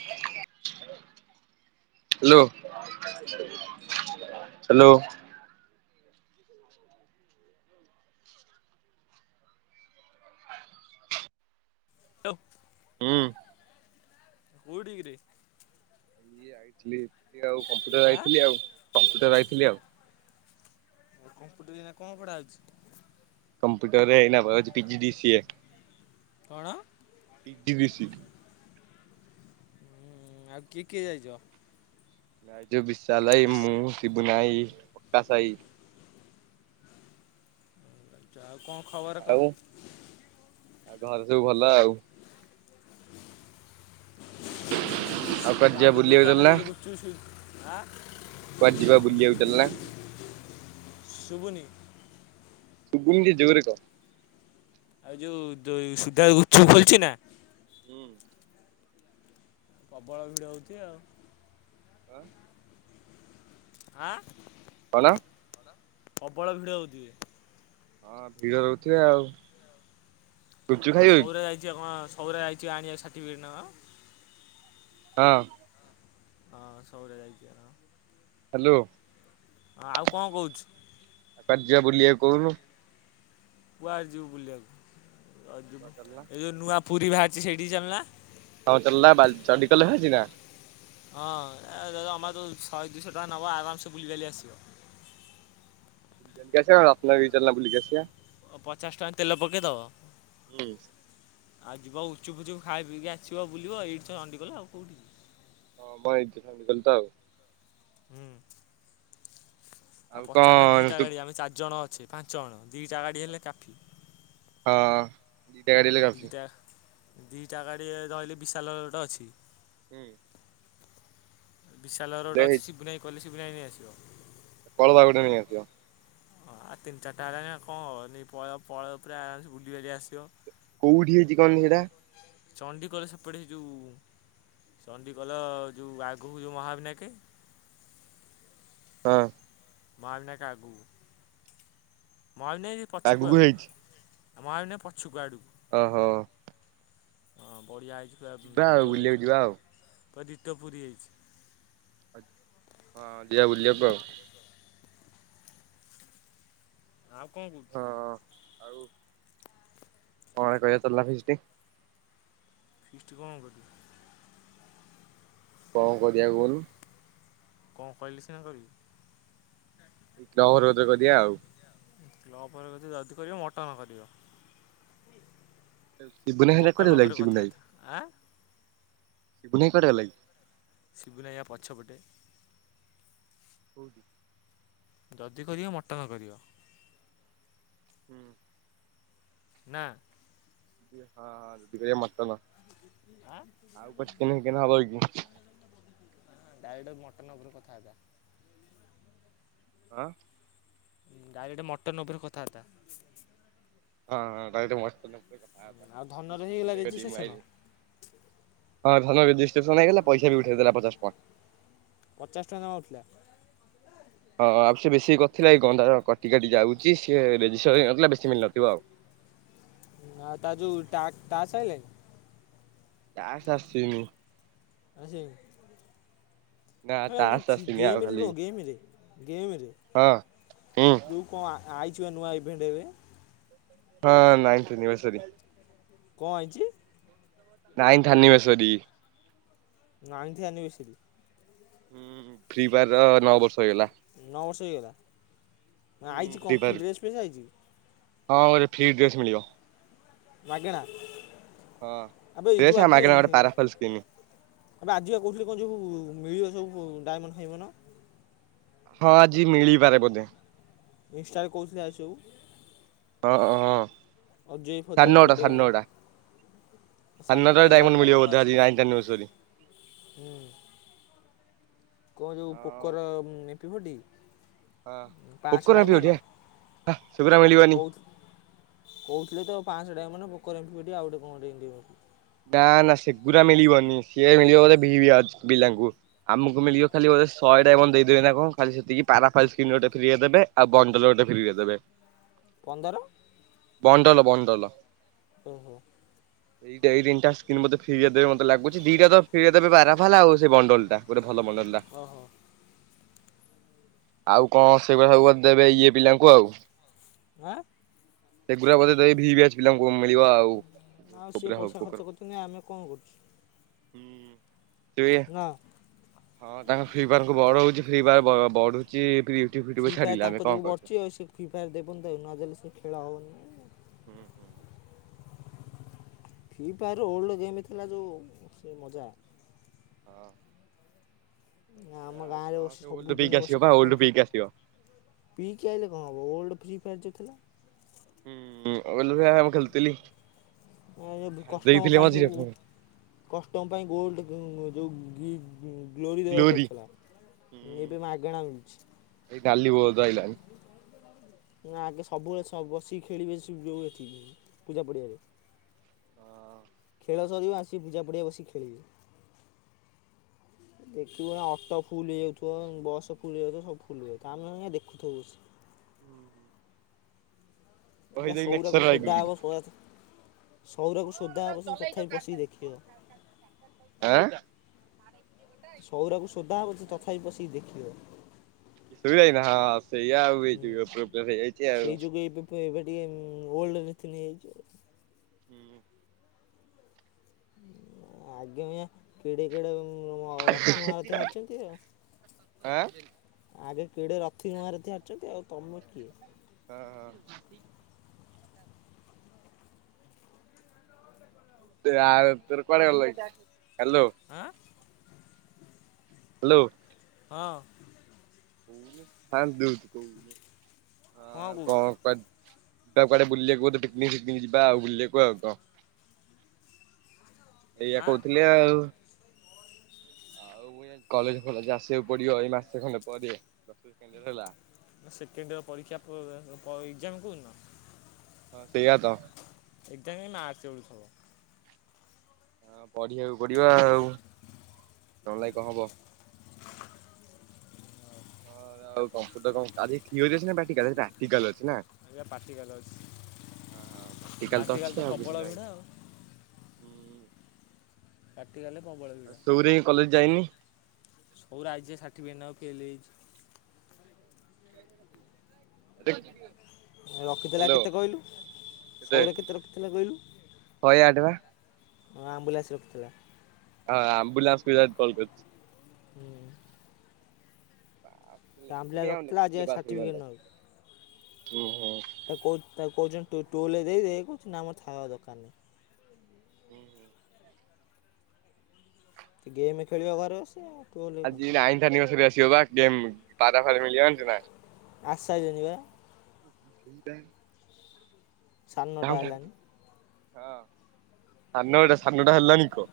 [inaudible] Hello hello [inaudible] hello ହୁଁ କୋଉଠି କିରେ? ଏ ଆଇଥିଲି ଆଉ କମ୍ପ୍ୟୁଟର ଆ ଆଇଥିଲି ଆଉ, କମ୍ପ୍ୟୁଟର ଆଇଥିଲି ଆଉ। କମ୍ପୁଟର ଏୟିନା କଣ ପଢ଼ା ହଉଛି। କମ୍ପ୍ୟୁଟରରେ ଏଇନା ପଢ଼ା ହଉଛି P G D C A. କଣ? T V C. ହୁଁ ଆଉ କିଏ କିଏ ଯାଇଛ? ନାଇଁ ଯୋଉ ବିଶାଲ ଭାଇ, ମୁଁ, ସିବୁନା ଭାଇ, ପ୍ରକାଶ ଭାଇ। ଆଚା ଆଉ କଣ ଖବର ଆଉ କହ? ଘରେ ସବୁ ଭଲ ଆଉ। ଆଉ କୁଆଡେ ଯିବା ବୁଲିବାକୁ ଚାଲୁନା? [inaudible] ଆଁ କୁଆଡେ ଯିବା ବୁଲିବାକୁ ଚାଲ ନା? ଶୁୁବୁନି? ଶୁବୁନି ଟିକେ ଜୋରରେ କହ। ଆଉ ଯୋଉ ଯୋ ସୁଧା ଗୁପଚୁପ ଖୋଲିଚି ନା? ହୁଁ। ପ୍ରବଳ ଭିଡ଼ ହେଉଚି ଆଉ। ହଁ ଆଁ? କଣ? ପ୍ରବଳ ଭିଡ଼ ହଉଚି। ହଁ ଭିଡ ରହୁଥିଏ ଆଉ। ଗୁପଚୁପ ଆଉ ଖାଇବ କି ସୌରା ଯାଇଚି ପା କଣ ସୌରା ଯାଇଚି ଆଣିବାକୁ ସାର୍ଟିଫିକେଟ ନାଁ କଣ? ହଁ। ହଁ ସୌରା ଯାଇଚି ପା ନା କଣ? ହ୍ୟାଲୋ ହଁ ଆଉ କଁ କହୁଚୁ? କୁଆଡେ ଯିବା ବୁଲିବାକୁ କହୁନୁ? କୁଆଡ଼େ ଯିବୁ ବୁଲିବାକୁ ରଜକୁ? ଏ ଯଉ ନୂଆ ପୁରୀ ବାହାରିଚି ସେଇଠିକି ଚାଲ ନା। ହଁ ଚଲନା ବା ଚଣ୍ଡିଖୋଲ ରେ ଭାଚି ନା? ହଁ ଏ ଦ ଦ ଆମର ତ ଶହେ ଦୁଇଶହ ଟଙ୍କା ନବ ଆରାମସେ ବୁଲିିବାଲି କି ଆସିବ। [unintelligible] ରତ୍ନଗିରି ଚାଲନା ବୁଲିକି ଆସିଆ। ପଚାଶ ଟଙ୍କା ତେଲ ପକେଇଦବ ହୁଁ ଆଉ ଯିବା ଗୁଚୁପୁ ଫୁଚୁ ଖାଇ ପିଇକି ଆସିବ ବୁଲିବ। ଏଇଠି ତ ଚଣ୍ଡିଗଲ ଆଉ କଉଠି କି? ହଁ ମଁ ଏଇ [unintelligible] ତ ଆଉ। ହୁଁ। ଆଉ ପଚାରନ ନା କଣ ଦିଟା ତୁ ଗାଡି ଆମେ ଚାରିଜଣ ଅଛେ ପାଞ୍ଚ ଜଣ ଦିଟା ଗାଡି ହେଲେ କାଫି। ହଁ। ଦିଟା ଗାଡି ହେଲେ ଆଉ କାଫି ଦିଟା ଦିଟା ଗାଡ଼ି ରହିଲେ ବିଶାଲ ର ଗୋଟେ ଅଛି। ହୁଁ। ବିଶାଲ ର ଗୋଟେ ହେଲେ ଅଛି ହେଇଛି ସିବୁନାଇ କହିଲେ ସିବୁନାଇ ନେଇ ଆସିବ। କଳୁଆ ଗୋଟେ ନେଇ ଆସିବ। ଆଉ ତିନି ଚାରିଟା ହେଲାଣି ଆଉ କଁ ହବ ନେ ପଳେଅ ପଳେଅ ପୁରା ବୁଲିିବାଲି ଆସିବ। କୋଉଠି ହେଇଚି କନି ହେଟା? ଚଣ୍ଡିଖୋଲ ସେପଟେ ହେ ଯୋଉ ଚଣ୍ଡିଖୋଲ ଯେଉଁ ଆଗକୁ ଯେଉଁ ମହାବିନାୟକ ହଁ। ମହାବିନାୟକ ଆଗୁକୁ। ମହାବିନାକେ ପଛୁକୁ ଆଗକୁ ଆଉ, ହେଇଛି ମହାବିନାକେ ପଛୁକୁ ଆଡ଼କୁ। ଓହୋ। ହଁ ବଢିଆ ହେଇଚି ପୁରା ଯିବା ଆଉ ଜବର ହେଇଚି ବୁଲିବାକୁ ପୁରା ଯିବା ଆଉ ପୁରା ଡିଟୋ ପୁରୀ ହେଇଚି। ହଁ ଯିିବା ବୁଲିବାକୁ ଆଉ। ଆଉ କଣ କୋଉଚୁ? ହଁ ଆଉ [unintelligible] କରିବା ଚାଲୁନା ଫିଷ୍ଟି। ଫିଷ୍ଟି କଣ କରିବ? କ କରିଆ କହୁନୁ। କଁ କହିଲେ ସିନା କହିବି। କ୍ଲବ ଘର କତିରେ କରିଆ ଆଉ। କ୍ଲବ ଘର କତିରେ ଯଦି କରିବ ମଟନ କରିବ। ସିବୁନା ଭାଇ ହେଲା ମଟନ କୁଆଡେ ଗଲା ଉପରେ କି ସିବୁନା ଭାଇ, କଥାବାର୍ତ୍ତା ଆଁ ସିବୁନା ଭାଇ କୁଆଡେ ଗଲା କି? ସିବୁନା ଆଇ ପା ପଛପଟେ। ହୁଁ ଜଦି କରିବ ମଟନ କରିବ। ହୁଁ ନା। ଟିକେ ହଁ ହଁ ଟିକେ ମଟନ। ଆଁ। ଆଉ ଚିକେନ ଫିକେନେ ହବ କି? ଡାଇରେକ୍ଟ ମଟନ୍ ଉପରେ କଥା ବାର୍ତ୍ତା। ଆଁ। ଡାଇରେକ୍ଟ ମଟନ ଉପରେ କଥାବାର୍ତା। ହଁ ଡାଇରେକ୍ଟ ମଟ ଆଉ ଧନର ହେଇଗଲା ରେଜି ଆଇଲି ଶେଷନ। ହଁ ଧନଜିେସନ ହେଇଗ ପଇସା ବି ଉଠେଇଦେ ପଚଶ ଟଙ୍କା। ପଚାଶ ଟଙ୍କା ଜମା ଉଠୁଲା। ହଁ ଆଉ ସେ ବେଶୀ କରିଥିଲା କିକଣ ତାର କଟି କାଟି ଯାଉଛି ସି ଏରେଜିଷ୍ଟର ହେଇନ ନଥିଲା ବେଶୀ ମିଳି ନଥିବ ଆଉ। ହଁ ତାଯୋଉ ଟାସ ଟାକ୍ସ ଆଇଲାନି। ଟାସ୍କ ଆସିନି। ଆସିନି ନା ଟାସ୍କ ଯ ଆସିନି ଆଉ ଗମରେ ଖାଲି ନୁହଁ ଗମରେ ଗେମରେ। ହଁ ହୁଁ। ଯୋଉକଣ ଆଇଚୁପା ନୂଆ ଇଭେଣ୍ଟ ଏବେ। ହଁ ନାଇଁସିନିିବସରି। କଅଁ ଅଇଚି। ନାଇନ୍ତ ଅନିଭର୍ସେରୀ। ନାଇନ୍ଥ ଆନଭର୍ସରରି। ହୁଁ ଫ୍ରି ଫାୟାର ନଅ ବର୍ଷ ହେଇଗଲା। ନଅ ବର୍ଷ ହେଇଗଲା ନା ହୁଁ ଆଇଛି ଫ୍ରି କଣ ଫାୟାର କି ଡ୍ରେସ୍ ପି ଧ୍ଯ ଆଇଛି। ହଁ ଗୋଟେ ଫି ଡ୍ରେସ୍ ମିଳିବ। ମାଗେଣା ହଁ। ଆବେ ଏଇ ଡ୍ରେସ ଯୋଉ ଆଉ ଆଜିିବେ। ମାଗଣା ଗୋଟେ ପାରାଫଲ ସ୍କିନ ଏବେ ଆଜିିକ କହୁଥିଲି କଣ ସବୁ ମିଳିବ ସବୁ ଡାଇମଣ୍ଡ ଫାଏମଣ୍ଡ। ହଁ ଆଜି ମିଳିପାରେ ବୋଧେ। ଇନଷ୍ଟାରେ କହୁଥିଲେ ଆଜି ସବୁ। ହଁ ହଁ ଅଜୟ ସାଢେ ଫଜୟ ନଅଟା ଟୁଣ୍ଡେ ସାଢେ ନଅଟା। କ୍ୟାମର। ସାନଟା ସାଢ଼େନଅଟାରେ ଡାଇମଣ୍ଡ ହେଇଲାଣିି ନା ମିଳିବ କଣପା ବୋଧେ ଆଜି ଆସିକି ନାଇନଟା ନ୍ୟୁଜ୍ ରେ। ହୁଁ। କଣ ଯୋଉ ହଁ। ପୋକର ମପି ଫୋଟି। ହଁ ପୋକର ମପୀ ଫୋଟି ହେ ହା ସେଗୁରା ମିଳିବନି। କହୁ କହୁଥିଲେ ତ ପାଞ୍ଚଟଙ୍କିଆ ମାନେ ଭୋକରେ ରଖିବ ଟେ ଆଉ ଗୋଟେ କଣ ଏମିତି ଗୋଟେ ନା ନା ସେଗୁରା ମିଳିବନି ସିଏ ମିଳିବ ଗୋଧେ ଭି ପିଲାଙ୍କୁ। ଆମକୁ ମିଳିବ ଖାଲି ଶଏ ଟା ଦେଇଦେବେ ନା କଣ ଖାଲି ସେତିକି ପାରାଫଲ ସ୍ ଗୋଟେ ଫ୍ରିରେ ଦେବେ। ଆଉ ବଣ୍ଟାଲ ଗଟେ ଫେରେ ଦେବେ। ପନ୍ଦର? Bundle bundle. ଓହୋ। ଏଇତିନଟା ସ୍ନ୍ ମେରିଆ ଦେବେ ମତୋଗୁଛି ଦିଟାର ଫେରିଆ ଦେବେ ପାରା ଆଉ ସେଇ ବଣ୍ଡଲଟା ଗୋଟେ ଭଲଣ୍ଡଲ ଟା। ହଁ ହଁ। ଆଉ କଣ ସେଗୁଡା ସବୁ ଦେବେ ଇଏ ପିଲାଙ୍କୁ ଆଉ। ଆଁ ସେଗୁଡା ବୋଧେ ଦେବେ ଭିି ବ୍ୟାଚ ପିଲାଙ୍କୁ ମିଳିବ ସିଏ ଆଉ ପଇସା ହବ ଖର୍ଚ୍ଚ କରୁ ଆମେ କଣ କରଛୁ। ହୁଁ ଦୁଇ ଏ ନା। ହଁ ତାଙ୍କ ଫ୍ରି ଫାର କୁ ବଢଉଛି ଫ୍ରି ଫାର ବଢୁଚି ୟୁ ଟ୍ୟୁବ୍, ଫି ଟ୍ୟୁବ୍ ରେ ଛାଡିଲା ଆମେ କଣ କରିବା? ଫି ଫାୟାର୍ ଦେବନ ତ ନ ଦେଲେ ସେ ଖେଳ ହେଉନି। ହୁଁ ହୁଁ। ଫି ଫାର ରୋଲ୍ ଯେମିତି ଥିଲା ଯୋଉ ସେ ମଜା। ହଁ। ନା ଆମ ଗାଁରେ ବସି ସେ ଓଲଡ ପିକ୍ ସବୁଦିନେ ଆସିବ ବସି ବା ଓଲଡ କଷ୍ଟମ କେ ପିକ୍ ଆସିବ। ପି କିି ଆଇଲେ କଣ ହେବ, ଓଲ୍ଡ ଫ୍ରି ଫାୟାର୍ ଯୋଉଥିଲା? ! ହୁଁ ଉଁ ଓଲୁ ଭାବା ମୁଁ ଖେଳୁଥିଲି ! ଛାଡି ! ! ଦେଇଥିଲି ମଝିରେ ! ପୁଣି ! ! ! ! ! ! ! ! ! ! ! ହୁଁ ଗ୍ଲୋରି ଦେବାକୁ ପଡ଼ିଥିଲା, ଏବେ ମାଗଣା ମିଳୁଛି। ଏଇ ଡାଲି ବୋଲ୍ ତ ଆଇଲାଣି। ନା ଆଗେ ସବୁବେଳେ ସ ବସିକି ଖେଳିବେ ସୁ ଯୋଉ ଏଠିକି ପୂଜା ପଡିଆରେ। ଖେଳ ସରିବ ଆସି ପୂଜାପଡ଼ିଆ ରେ ବସି ଖେଳିବେ। [inaudible] ଦେଖିବୁ ଅଟୋ ଫୁଲ୍ ହେଇଯାଉଥିବ, ବସ୍ ଫୁଲ୍ ହେଇଯାଉଥିବ ସବୁ ଫୁଲ୍ ହେଇଯାଉଥିବ ଆମେ ଦେଖୁଥିବୁ ବସିକି। ହୁଁ ହୁଁ ନେକ୍ସର ସଉରାକୁ ସୋଧା ଆଗକୁ ହବ, ସଆ ଟା ସଉରାକୁ ସୋଧା ହେବ ସେ ତଥାପି ପଶିକି ଦେଖିବ। ଆଁ ସଉରାକୁ ସୋଦା ହବ ସେ ତଥାପି ପସିକି ଦେଖିବ। ଏ ଶୋଇ ଲାଣି, ହଁ ସେଇଆ [unintelligible] ପ୍ରୋବଲ ହେଇଇଯାଇଛି ଆଉ। ତୁ ଏବେ ଟିକେ ଓଲ୍ଡ ନିତି ନେଇ ଜାଇଛୁ। ହୁଁ। ଉଁ ଆଗେ ମିଆଁ କେଡ଼େ କେଡ଼େ ରଥୀ ମହାରଥୀ ହାରୁଛନ୍ତି ଆଉ। ଆଁ ଆଗେ କେଡେ ରଥୀ ମହାରଥୀ ହାରିଚନ୍ତି ଆଉ ତମେ କିଏ? ହଁ ହଁ। ତେ ଆ ଉପରେ କୁଆଡେ ଗଲା କି? ହାଲୋ। ଆଁ। ହାଲୋ। ହଁ। କୋଉନୁ ସାଉଣ୍ଡ ଦଉଚୁ କହୁନୂ କଣ କହୁଛୁ ଆ କଣ କର ଯିବା କୁଆଡେ ବଲିବାକୁ ପିକିନିକି ଫିକିନିକି ଯିବା ଆଉ ବୁଲିବାକୁ। ଆଉ କଣ? ଏଇଆ ଆଁ କହୁଥିଲି ଆଉ। ଆଉ ମୁ କଲେଜ୍ ଫଳେଜେ ଆସିବାକୁ ପଡିବ ଏଇ ମାସେ ଖଣ୍ଡେ ପରେ, [unintelligible] ହେଲା। ସେକେଣ୍ଡ ଇୟର ପରୀକ୍ଷା ପୁ ପ ଏକ୍କଜାମ୍ କୋଉ ଦିନ? ହଁ ସେଇଆ ତ। ଏକ୍ସାମ ଯାଇ ମାର୍ଚ୍ଚ ବେଳକୁ ହବ। ହଁ ପଢିବାକୁ ପଡିବା ଆଉ, ନ ହେଲେ ନାଇ କଣ ହବ। ହଁ ଆଉ କମ୍ପୁଟର କଣ? ଆଜି ଥିଓରୀ ଅଛି ନା ପ୍ରାକ୍ଟିକାଲ୍? ଆଜି ପ୍ରାକ୍ଟିକାଲ୍ ଅଛି ନା। ଏବେ ପ୍ରାକ୍ଟିକାଲ ଅଛି ହ ହଁ ପ୍ରାକ୍ଟିକାଲ୍ ତ ପ୍ରାକ୍ଟିକାଲ ଅଛି ଆଉ ପ୍ରବଳ କିଛି ନାହିଁ। ଭିଡ଼ ଆଉ ହୁଁ ପ୍ରାଟିକାଲ୍ ରେ ପ୍ରବଳ ଭିଡ଼। କଲେଜ୍ ଯାଇନି। ସଉର ଆଇଛି ଯେ ସାର୍ଟିଫିକେଟ୍ ନବା କୁ ଯେ ଫେଲ୍ ହେଇଚି। [inaudible] [inaudible] ରଖିଥିଲା ହ୍ୟାଲୋ କେତେ କହିଲୁ? ସଉର କେତେ ରଖିଥିଲା କହିଲୁ? ଶହେ ଆଠ ବା। ହଁ ଆମ୍ବୁଲାନ୍ସ ରଖିଥିଲା। ହଁ ଆମ୍ବୁଲାନ୍ସ ପିଲା କଲ୍ କରିୁଛି। ହୁଁ। ସେ ଆମ୍ଭବ୍ଲା ଲେଖିନି ଆଉ ରଖିଥିଲା ଆଜି ଆଉ ସାର୍ଟିଫିକେଟ୍ ନବାକୁ। ଉଁହୁଁ। ତା କହୁ ତା କହୁଛନ୍ତି ଟୁଲ ଦେଇ ଦେ କହୁଛନ୍ତି ନା ଥାଉ ମୋର ଦରକାର ନାହିଁ। ହୁଁ ହୁଁ। ସେ ଗେମ୍ ଖେଳିବ ଘରେ ବସିକି ଆଉ। ଟୋଲ୍ କଣ ଆଜି ଦରକାର ନାଇଁନ୍ଥ ଆନିଭର୍ସରି ଆସିବ ବା ଗେମ ପାରା ଫାର ମିଳିବ ଜାଣିଛୁ ନା। ଆସି ସାଇଲାଣିପା। ସେ ସାଢ଼େ ନଅଟା କାହା ହେଲାଣି ସାଢେ ନଅଟା ସାଢେ ନଅଟା ହେଲାଣିି କି କହ?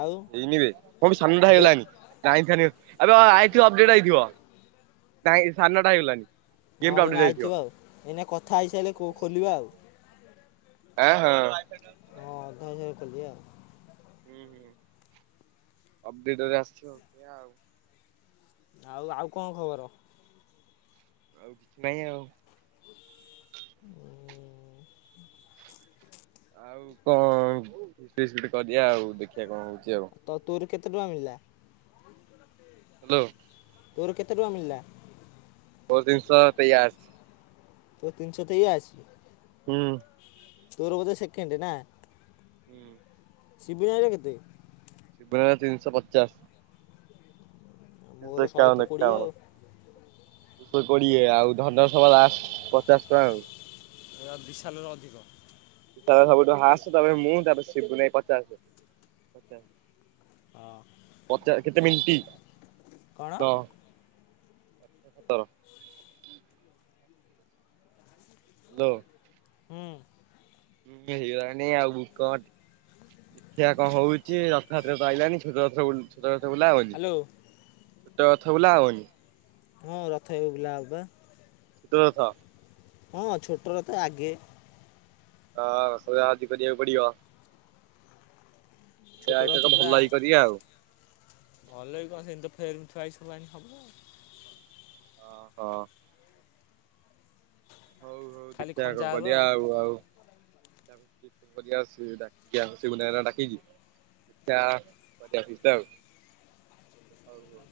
ଆଉ ହେଇନିବେ। କ ସାଢେ ନଅଟା ଦେ ହେଇଗଲାଣି। କାଇଁ ଛାନିଆ ହୋ। ଏବେ ଅ ଆଇଥିବ ଅପଡେଟ୍ ଆଇଥିବା ସାଡେ ନଅଟା ହେଇଗଲାଣି। ହଁ ଗେମ୍ ଟା ଅପଡେଟ୍ ଏଇନା ଆଇଥିବ ଆଉ। ଏଇନା କଥା ହେଇସାରିଲେ ଖୋ ଖୋଲିବା ଆଉ। ଆ ହଁ। ହଁ ଅଧା ହେଇସାରୁ ଖୋଲିବା। ହୁଁ ହୁଁ ଅପଡେଟରେ ଆସିିବ ଆଉ। ଆଉ ଆଉ କଣ ଖବର? ଆଉ କିଛି ନାହିଁ ଆଉ। [inaudible] ଆଉ କଣ ଫିଷ୍ଟ୍ କରିବା ଆଉ ଦେଖିବା କଣ ହଉଛି ଆଉ। ତ ତୋର କେତେ ଟଙ୍କା ମିଳିଲା? ହ୍ୟାଲୋ। ତୋର କେତେ ଟଙ୍କା ମିଳିଲା? ମୋର୍ ତିନିଶହ ତେୟାସି।। ତୋ ତିନଶହ ତେୟାଅଶୀ। ହୁଁ। ତୋର ବୋଧେ ସେକେଣ୍ଡ ନା? ହୁଁ। ସିବୁ ଭାଇର କେତେ? ଶବୁ ଭାଇର ତିନିଶହ ପଚାଶ। ମୋର ତିନିସହ ଶହେ ଏକାବନ କୋଡ଼ିଏ ଏକାବନ। ଆଉ। ଶୋ କୋଡିଏ ଆଉ ଧନସ ଲାଷ୍ଟ ପଚାଶ ଟଙ୍କା ଆଉ। ଏ ବିଶାଲର ଅଧିକ। ତାର ସବୁଠୁ ହାଏଷ୍ଟ ତାପରେ ମୁଁ ତାପରେ ସିବୁନୁ ଭାଇ ପଚାଶ। ହଁ ପଚା କେତେ ମିନିଟି କଣ ତ ସତର। ହ୍ୟାଲୋ। ହୁଁ। ହଁ ହେଇଗଲାଣି ଆଉ କହ ଟିକେ। ଦେଖିଆ କଣ ହୋଉଛି ରଥଯାତ୍ରାକୁ ଆଇଲାନି ଛୋଟ ରଥ ବୁଲୁଚି। ଛୋଟ ରଥ ବୁଲା ହବନି ହ୍ୟାଲୋ ଛୋଟ ରଥ ବୁଲା ହବନି? ହଁ ରଥ ଏବେ ବୁଲା ହବା ପା। ଛୋଟ ରଥ। ହଁ ଛୋଟ ରଥ ଆଗେ। ହଁ ସେଇଆ ହାତୀ କରିବାକୁ ପଡିଵ। ଛୋଟ ଯିବା ଏଇଥରକ ଭଲକି କରିବା ଆଉ। ଭଲକି କଣ ସେମିତି ଫ୍ରେମ୍ ଥୁଆ ହେଇଚି ଆଣିବ ଆଉ। ଓହୋ। ହଉ ହଉ ଖାଲି ଦେଖିବା କଣ ଖଞ୍ଜା ହବ କରିବା ଆ ଆଉ ଆଉ। [unintelligible] କରିବା ସେ ରାକ୍ଷୀପୂର୍ଣ୍ଣିମା ରେ ଡ଼ାକିକି [unintelligible] ହଉ ହଉ।